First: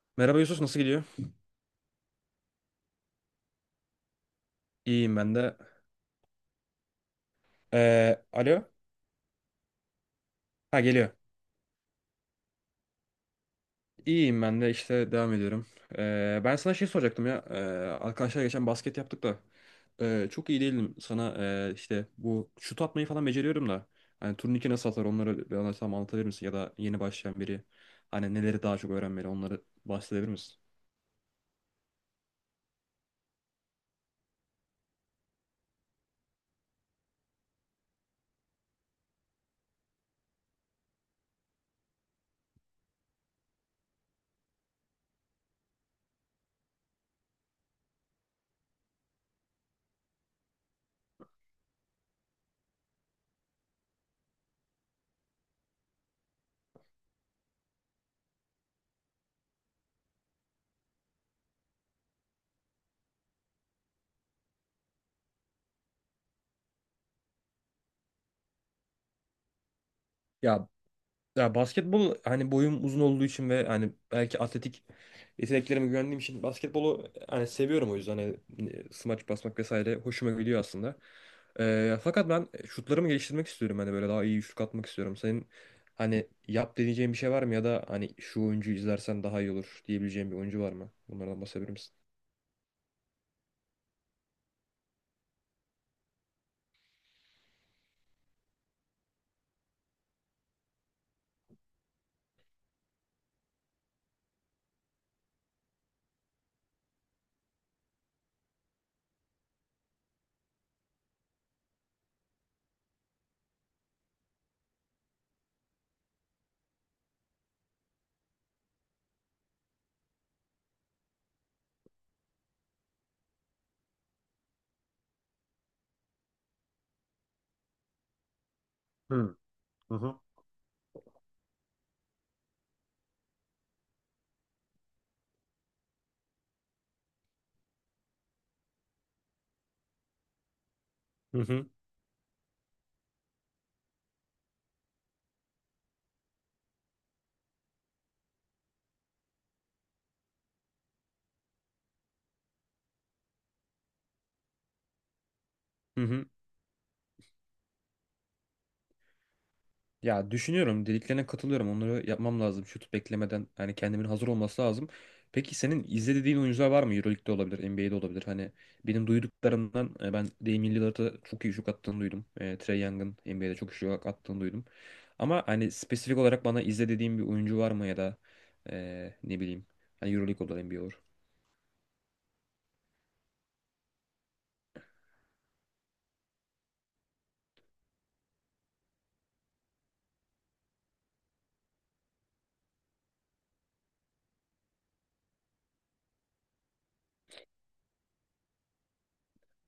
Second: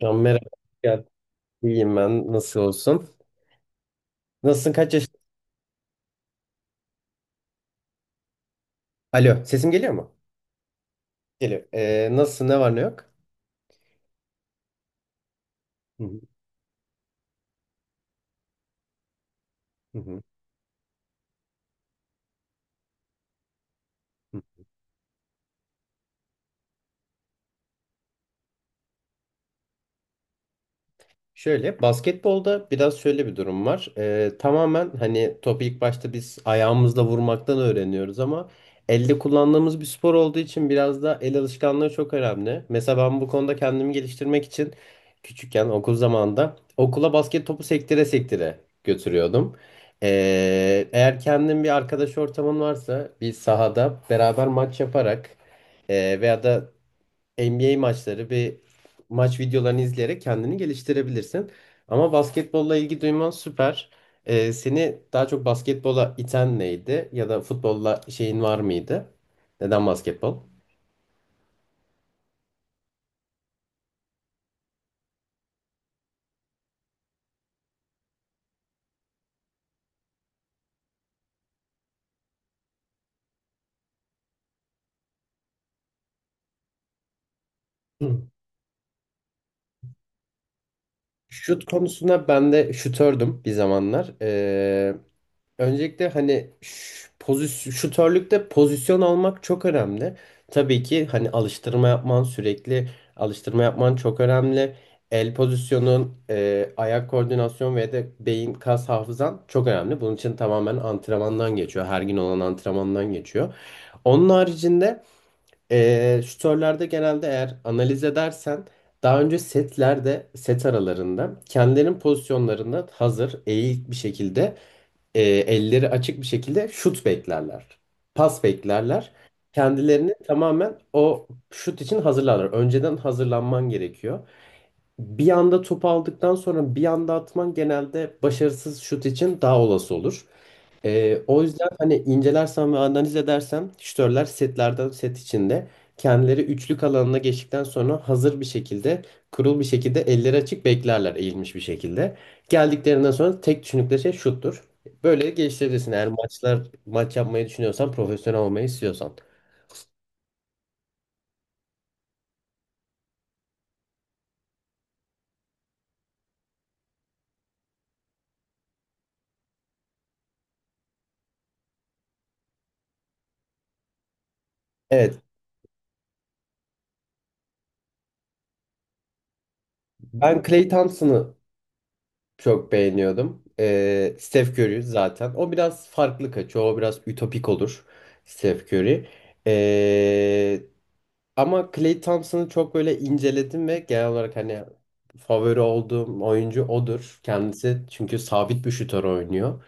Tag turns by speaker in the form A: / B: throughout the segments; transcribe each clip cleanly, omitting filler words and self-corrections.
A: Can
B: Merhaba
A: merhaba.
B: Yusuf, nasıl gidiyor?
A: Gel. İyiyim ben. Nasıl olsun? Nasılsın? Kaç yaş?
B: İyiyim ben de. Alo?
A: Alo. Sesim geliyor mu?
B: Ha geliyor.
A: Geliyor. Nasılsın? Ne var ne yok?
B: İyiyim ben de işte devam ediyorum.
A: Hı hı.
B: Ben sana şey soracaktım ya. Arkadaşlar geçen basket yaptık da.
A: Hı hı.
B: Çok iyi değilim sana, işte bu şut atmayı falan beceriyorum da. Hani turnike nasıl atar, onları bana tam anlatabilir misin? Ya da yeni başlayan biri hani neleri daha çok öğrenmeli, onları bahsedebilir misin?
A: Şöyle basketbolda biraz şöyle bir durum var. Tamamen hani topu ilk başta biz ayağımızla vurmaktan öğreniyoruz ama elde kullandığımız bir spor olduğu için biraz da el alışkanlığı çok önemli. Mesela ben bu konuda kendimi geliştirmek için küçükken okul zamanında okula basket topu sektire sektire götürüyordum. Eğer kendin bir arkadaş ortamın varsa bir sahada beraber maç yaparak veya da NBA maçları bir maç videolarını izleyerek kendini geliştirebilirsin. Ama basketbolla ilgi duyman süper. Seni daha çok basketbola iten neydi? Ya da futbolla şeyin var mıydı? Neden basketbol?
B: Ya Ya, basketbol hani boyum uzun olduğu için ve hani belki atletik yeteneklerime güvendiğim için basketbolu hani seviyorum, o yüzden hani smaç basmak vesaire hoşuma gidiyor aslında. Fakat ben şutlarımı geliştirmek istiyorum, hani böyle daha iyi şut atmak istiyorum. Senin hani yap deneyeceğin bir şey var mı, ya da hani
A: Hı.
B: şu oyuncuyu izlersen daha iyi olur diyebileceğin bir oyuncu var mı? Bunlardan
A: Şut
B: bahsedebilir misin?
A: konusunda ben de şutördüm bir zamanlar. Öncelikle hani pozisyon, şutörlükte pozisyon almak çok önemli. Tabii ki hani alıştırma yapman sürekli alıştırma yapman çok önemli. El pozisyonun, ayak koordinasyon ve de beyin kas hafızan çok önemli. Bunun için tamamen antrenmandan geçiyor. Her gün olan antrenmandan geçiyor. Onun haricinde şutörlerde genelde eğer analiz edersen daha önce setlerde set aralarında kendilerinin pozisyonlarında hazır eğik bir şekilde elleri açık bir şekilde şut beklerler. Pas beklerler.
B: Hı hı.
A: Kendilerini
B: Hı.
A: tamamen o şut için hazırlarlar. Önceden hazırlanman gerekiyor. Bir anda top aldıktan sonra bir anda atman genelde başarısız şut için daha olası olur.
B: Hı
A: O
B: hı.
A: yüzden hani incelersem ve analiz edersem şütörler setlerden set içinde kendileri üçlük alanına geçtikten sonra hazır bir şekilde kurul bir şekilde elleri açık beklerler eğilmiş bir şekilde. Geldiklerinden sonra tek düşündükleri şey şuttur. Böyle geliştirebilirsin eğer
B: Hı.
A: maç yapmayı düşünüyorsan profesyonel olmayı istiyorsan.
B: Ya düşünüyorum, dediklerine katılıyorum. Onları yapmam lazım. Şut beklemeden, yani kendimin hazır olması lazım. Peki senin izlediğin oyuncular var mı? Euroleague'de olabilir, NBA'de olabilir. Hani benim duyduklarımdan ben Damian Lillard'a çok iyi şut attığını duydum. Trae Young'ın NBA'de çok iyi şut attığını duydum.
A: Evet,
B: Ama hani spesifik olarak bana izle dediğin bir oyuncu var mı, ya da ne bileyim, hani
A: ben
B: Euroleague olur,
A: Clay
B: NBA olur.
A: Thompson'ı çok beğeniyordum. Steph Curry zaten. O biraz farklı kaçıyor. O biraz ütopik olur. Steph Curry. Ee, Ama Clay Thompson'ı çok böyle inceledim ve genel olarak hani favori olduğum oyuncu odur. Kendisi çünkü sabit bir şutör oynuyor.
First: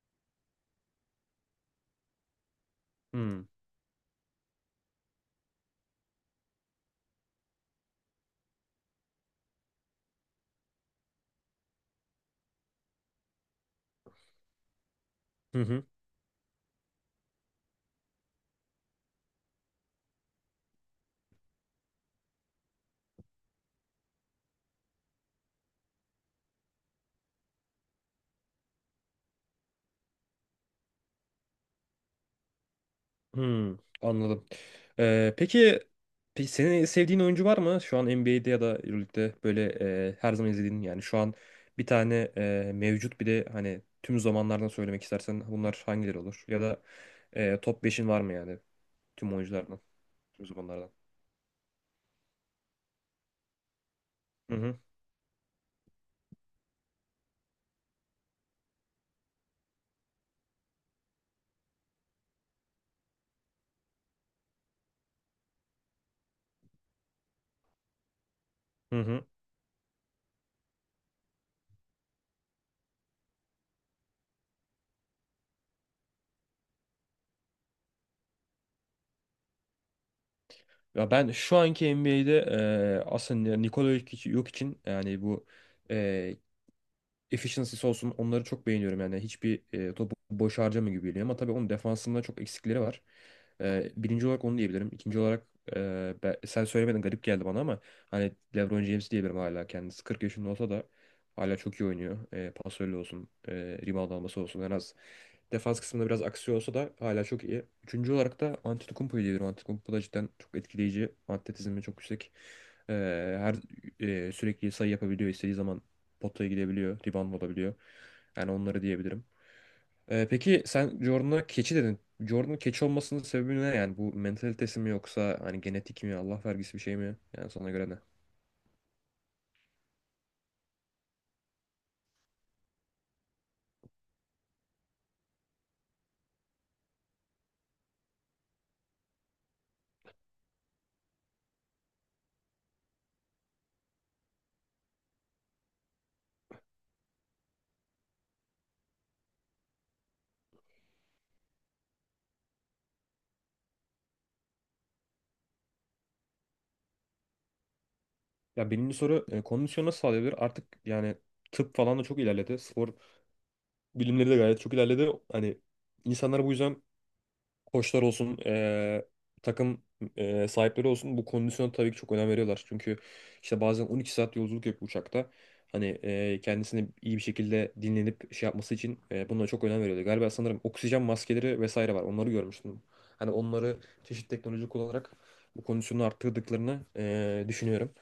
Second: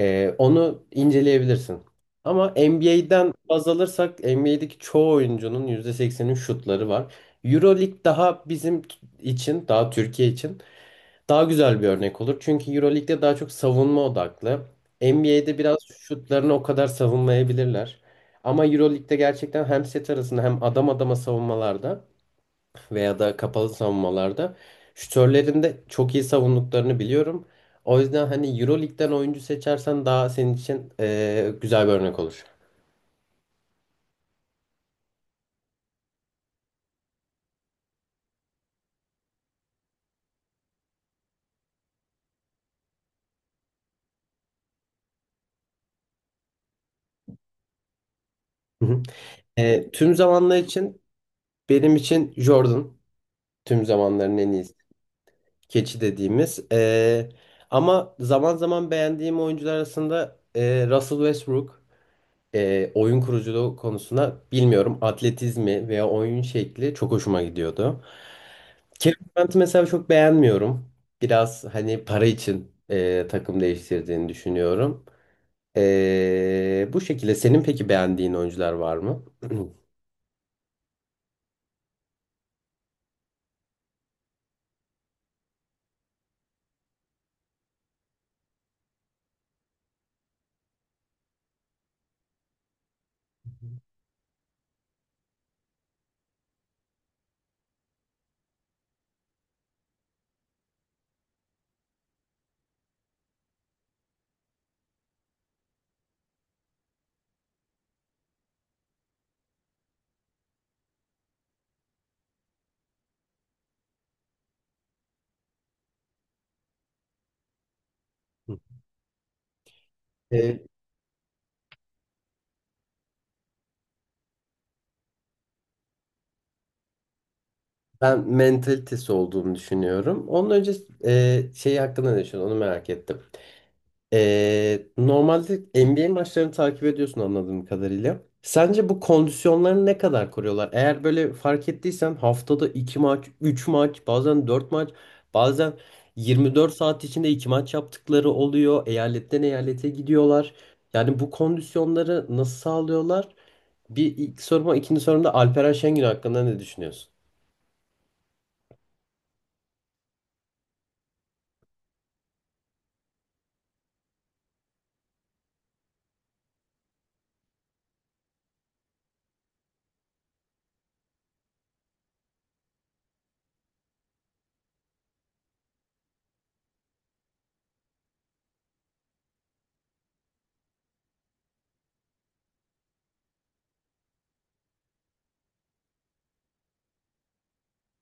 A: Onu inceleyebilirsin. Ama NBA'den
B: Hmm.
A: baz alırsak NBA'deki çoğu oyuncunun %80'in şutları var. Euroleague daha bizim için, daha Türkiye için daha güzel bir örnek olur. Çünkü EuroLeague'de daha çok savunma odaklı. NBA'de
B: Hı
A: biraz
B: hı.
A: şutlarını o kadar savunmayabilirler. Ama EuroLeague'de gerçekten hem set arasında hem adam adama savunmalarda veya da kapalı savunmalarda şütörlerin de çok iyi savunduklarını biliyorum. O yüzden hani EuroLeague'den oyuncu seçersen daha senin için güzel bir örnek olur.
B: Hmm, anladım. Ee, peki, peki senin sevdiğin oyuncu var mı? Şu an NBA'de ya da Euroleague'de böyle her zaman izlediğin, yani şu an bir tane mevcut, bir de hani tüm zamanlardan söylemek istersen bunlar hangileri olur? Ya da top beşin var mı, yani
A: Hı hı.
B: tüm oyunculardan,
A: Tüm
B: tüm
A: zamanlar
B: zamanlardan?
A: için benim için Jordan tüm zamanların en
B: Hı
A: iyisi.
B: hı.
A: Keçi dediğimiz. Ama zaman zaman beğendiğim oyuncular arasında Russell Westbrook, oyun kuruculuğu konusunda bilmiyorum atletizmi veya oyun şekli çok hoşuma gidiyordu.
B: Hı
A: Kevin
B: hı.
A: Durant'ı mesela çok beğenmiyorum. Biraz hani para için takım değiştirdiğini düşünüyorum. Bu şekilde senin peki beğendiğin oyuncular var mı?
B: Ya ben şu anki NBA'de aslında Nikola Jokic, Jokic'in yani bu efficiency'si olsun, onları çok beğeniyorum. Yani hiçbir topu boş harcamıyor gibi geliyor, ama tabii onun defansında çok eksikleri var. Birinci olarak onu diyebilirim. İkinci olarak sen söylemedin, garip geldi bana, ama hani LeBron James diyebilirim; hala kendisi 40 yaşında olsa da hala çok iyi oynuyor. Pasörlü olsun, rebound alması olsun, en az defans kısmında biraz aksiyon olsa da hala çok iyi. Üçüncü olarak da Antetokounmpo'yu diyebilirim. Antetokounmpo da cidden çok etkileyici. Atletizmi çok yüksek. E, her sürekli sayı yapabiliyor. İstediği zaman potaya gidebiliyor. Rebound olabiliyor. Yani onları diyebilirim. Peki
A: E,
B: sen Jordan'a keçi dedin. Jordan'ın keçi olmasının sebebi ne? Yani bu mentalitesi mi, yoksa hani genetik mi, Allah vergisi bir şey mi? Yani sana göre ne?
A: Ben mentalitesi olduğunu düşünüyorum. Onun önce şeyi hakkında ne düşünüyorsun? Onu merak ettim. Normalde NBA maçlarını takip ediyorsun anladığım kadarıyla. Sence bu kondisyonlarını ne kadar koruyorlar? Eğer böyle fark ettiysen haftada 2 maç, 3 maç, bazen 4 maç, bazen 24 saat içinde 2 maç yaptıkları oluyor. Eyaletten eyalete gidiyorlar. Yani bu kondisyonları nasıl sağlıyorlar? Bir ilk soruma, ikinci sorumda Alperen Şengün hakkında ne düşünüyorsun?
B: Ya birinci soru, kondisyon nasıl sağlayabilir? Artık yani tıp falan da çok ilerledi. Spor bilimleri de gayet çok ilerledi. Hani insanlar bu yüzden, koçlar olsun, takım sahipleri olsun, bu kondisyona tabii ki çok önem veriyorlar. Çünkü işte bazen 12 saat yolculuk yapıyor uçakta. Hani kendisini iyi bir şekilde dinlenip şey yapması için bunlara çok önem veriyorlar. Galiba, sanırım oksijen maskeleri vesaire var. Onları görmüştüm. Hani onları çeşitli teknoloji kullanarak bu kondisyonu arttırdıklarını düşünüyorum.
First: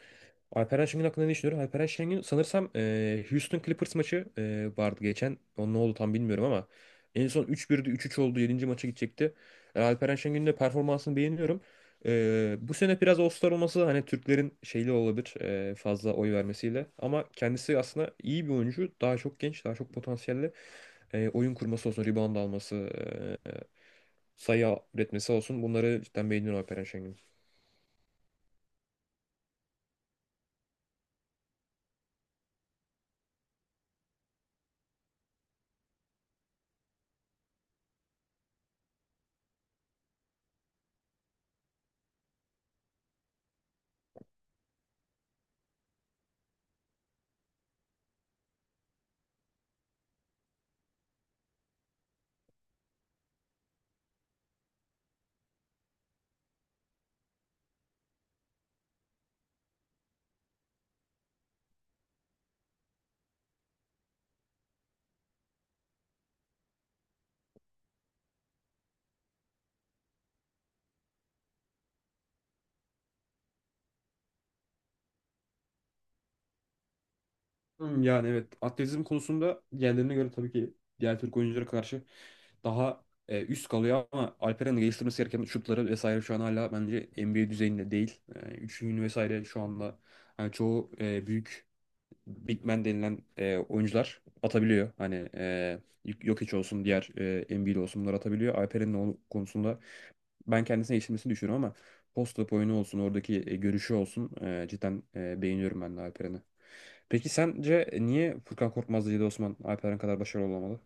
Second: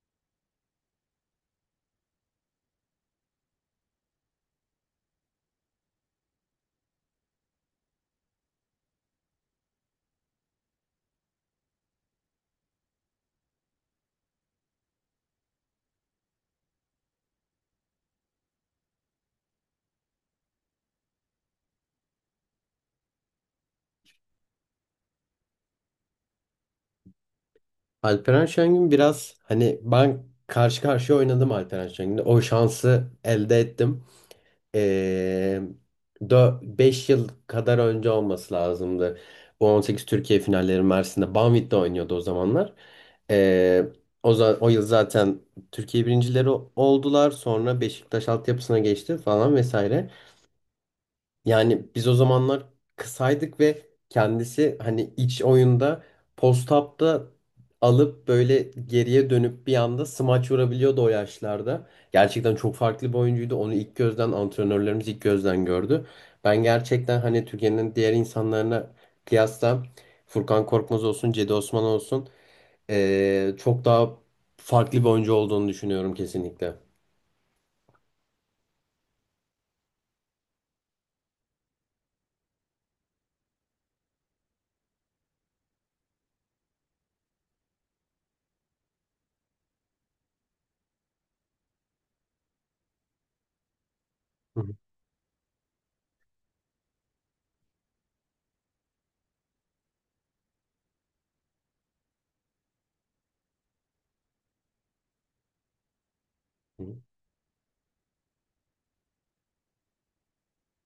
B: Alperen Şengün hakkında ne düşünüyorum? Alperen Şengün sanırsam Houston Clippers maçı vardı geçen. O ne oldu tam bilmiyorum, ama en son 3-1'di, 3-3 oldu, yedinci maça gidecekti. Alperen Şengün'ün de performansını beğeniyorum. Bu sene biraz All-Star olması hani Türklerin şeyli olabilir, fazla oy vermesiyle. Ama kendisi aslında iyi bir oyuncu. Daha çok genç, daha çok potansiyelli. Oyun kurması olsun, rebound alması, sayı üretmesi olsun. Bunları cidden beğeniyorum Alperen Şengün'ün.
A: Alperen Şengün biraz hani ben karşı karşıya oynadım Alperen Şengün'le. O şansı elde ettim. Ee, 5 yıl kadar önce olması lazımdı. Bu 18 Türkiye finalleri Mersin'de Banvit'te oynuyordu o zamanlar. Ee, O yıl zaten Türkiye birincileri oldular. Sonra Beşiktaş altyapısına geçti falan vesaire. Yani biz o zamanlar kısaydık ve kendisi hani iç oyunda post-up'ta alıp böyle geriye dönüp bir anda smaç vurabiliyordu o yaşlarda. Gerçekten çok farklı bir oyuncuydu. Onu ilk gözden antrenörlerimiz ilk gözden gördü. Ben gerçekten hani Türkiye'nin diğer insanlarına kıyasla Furkan Korkmaz olsun, Cedi Osman olsun çok daha farklı bir oyuncu olduğunu düşünüyorum kesinlikle.
B: Hmm, yani evet, atletizm konusunda diğerlerine göre tabii ki diğer Türk oyunculara karşı daha üst kalıyor, ama Alperen'in geliştirmesi gereken şutları vesaire şu an hala bence NBA düzeyinde değil. Üçlüğünü vesaire şu anda hani çoğu büyük, big man denilen oyuncular
A: Hı
B: atabiliyor. Hani Jokic olsun, diğer Embiid olsun, bunlar atabiliyor. Alperen'in o konusunda ben kendisine yetiştirmesini düşünüyorum, ama post-up oyunu olsun, oradaki görüşü olsun, cidden beğeniyorum ben de Alperen'i.
A: hı.
B: Peki sence niye Furkan Korkmaz, Cedi Osman Alperen kadar başarılı olamadı?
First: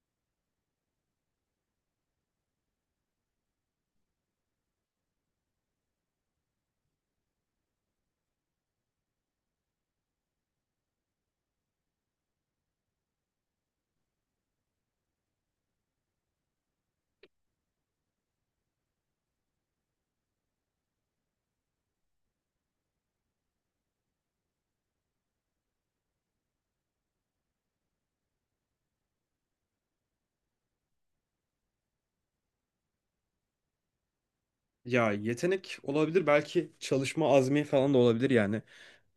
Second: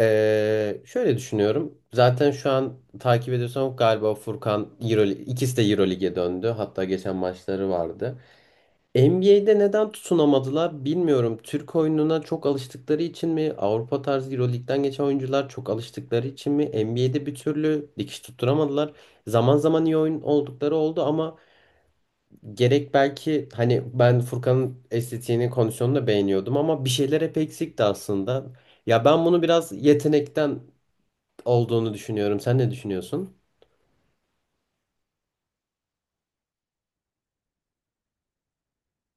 A: Şöyle düşünüyorum. Zaten şu an takip ediyorsam galiba Furkan Euroleague, ikisi de Euroleague'e döndü. Hatta geçen maçları vardı. NBA'de neden tutunamadılar bilmiyorum. Türk oyununa çok alıştıkları için mi? Avrupa tarzı Euroleague'den geçen oyuncular çok alıştıkları için mi? NBA'de bir türlü dikiş tutturamadılar. Zaman zaman iyi oyun oldukları oldu ama gerek belki hani ben Furkan'ın estetiğini, kondisyonunu da beğeniyordum ama bir şeyler hep eksikti aslında. Ya ben bunu biraz yetenekten olduğunu düşünüyorum. Sen ne düşünüyorsun?
B: Ya, yetenek olabilir, belki çalışma azmi falan da olabilir yani.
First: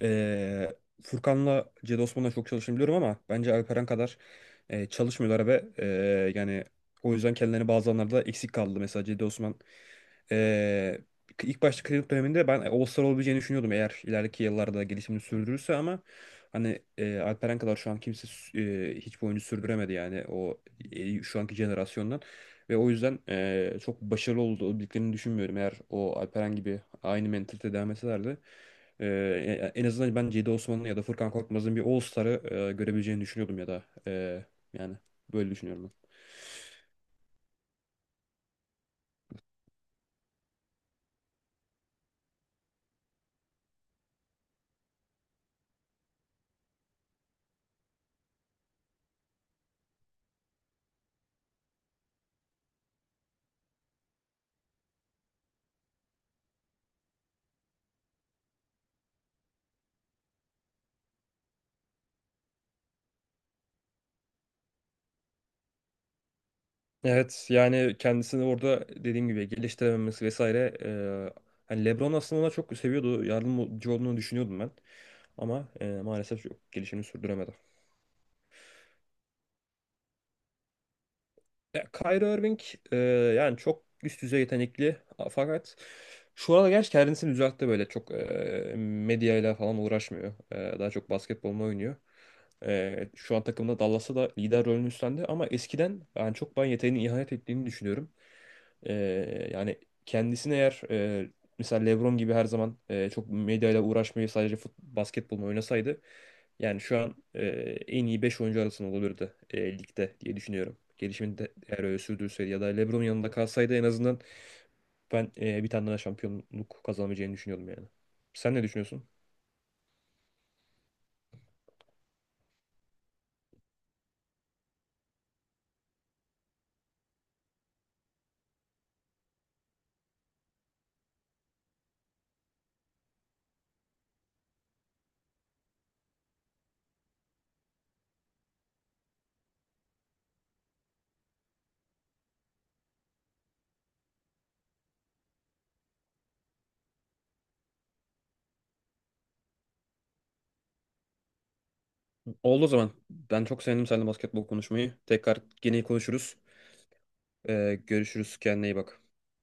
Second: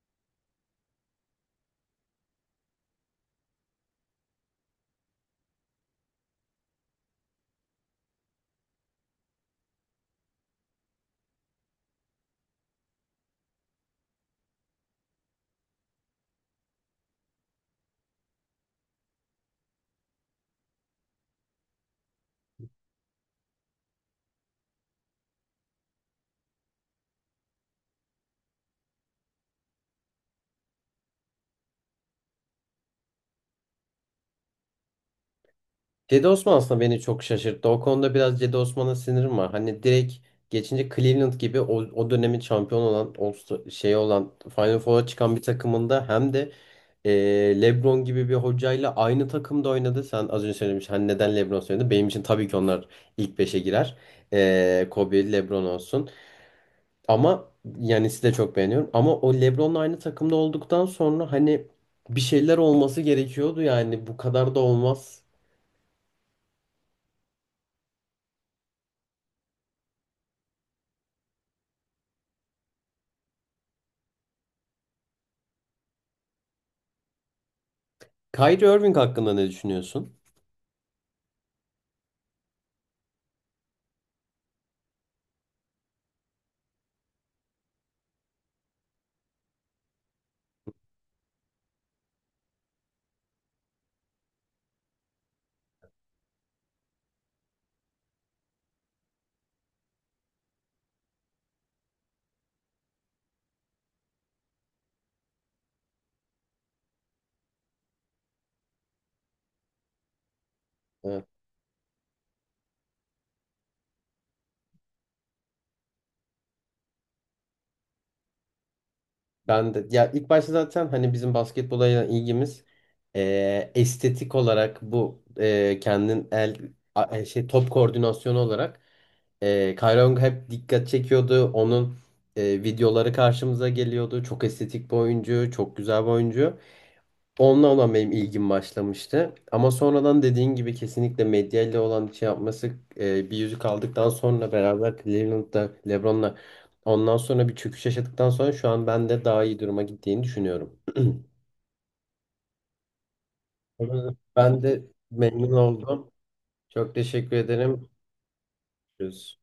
B: Ee, Furkan'la Cedi Osman'la çok çalıştığını biliyorum, ama bence Alperen kadar çalışmıyorlar, ve yani o yüzden kendilerini bazı anlarda eksik kaldı. Mesela Cedi Osman, e, ilk başta kredi döneminde ben All-Star olabileceğini düşünüyordum, eğer ileriki yıllarda gelişimini sürdürürse; ama hani Alperen kadar şu an kimse hiçbir oyuncu sürdüremedi, yani o şu anki jenerasyondan. Ve o yüzden çok başarılı olduklarını düşünmüyorum. Eğer o Alperen gibi aynı mentalite devam etselerdi, en azından ben Cedi Osman'ın ya da Furkan Korkmaz'ın bir All-Star'ı görebileceğini düşünüyordum; ya da yani böyle düşünüyorum ben.
A: Cedi Osman aslında beni çok şaşırttı. O konuda biraz Cedi Osman'a sinirim var. Hani direkt geçince Cleveland gibi o dönemin şampiyon olan o şey olan Final Four'a çıkan bir takımında hem de LeBron gibi bir hocayla aynı takımda oynadı. Sen az önce söylemiş hani neden LeBron söyledi? Benim için tabii ki onlar ilk beşe girer. Kobe, LeBron olsun. Ama Yanis'i de çok beğeniyorum. Ama o LeBron'la aynı takımda olduktan sonra hani bir şeyler olması gerekiyordu yani bu kadar da olmaz.
B: Evet, yani kendisini orada dediğim gibi geliştirememesi vesaire, hani LeBron aslında ona çok seviyordu, yardımcı olduğunu düşünüyordum ben, ama maalesef çok gelişimini sürdüremedi.
A: Kyrie Irving hakkında ne düşünüyorsun?
B: Ya, Kyrie Irving, e, yani çok üst düzey yetenekli, fakat şu anda gerçi kendisini düzeltti, böyle çok medyayla falan uğraşmıyor. Daha çok basketbolunu oynuyor. Şu an takımda Dallas'ta da lider rolünü üstlendi, ama eskiden yani çok ben yeteneğine ihanet ettiğini düşünüyorum. E, Yani kendisini, eğer mesela LeBron gibi her zaman çok medyayla uğraşmayı sadece basketbolunu oynasaydı, yani şu an en iyi 5 oyuncu arasında olabilirdi ligde diye düşünüyorum.
A: Evet.
B: Gelişimini de eğer öyle sürdürseydi ya da LeBron yanında kalsaydı, en azından ben bir tane daha şampiyonluk kazanamayacağını düşünüyordum yani. Sen ne düşünüyorsun?
A: Ben de ya ilk başta zaten hani bizim basketbola olan ilgimiz estetik olarak bu kendin el a- e, şey top koordinasyonu olarak Kyrie Irving hep dikkat çekiyordu. Onun videoları karşımıza geliyordu. Çok estetik bir oyuncu, çok güzel bir oyuncu. Onunla olan benim ilgim başlamıştı. Ama sonradan dediğin gibi kesinlikle medyayla olan şey yapması, bir yüzük aldıktan sonra beraber Cleveland'da LeBron'la ondan sonra bir çöküş yaşadıktan sonra şu an ben de daha iyi duruma gittiğini düşünüyorum.
B: Oldu o zaman. Ben çok sevindim seninle basketbol
A: Ben de
B: konuşmayı. Tekrar
A: memnun
B: gene
A: oldum.
B: konuşuruz.
A: Çok teşekkür ederim.
B: Görüşürüz. Kendine iyi bak.
A: Görüşürüz.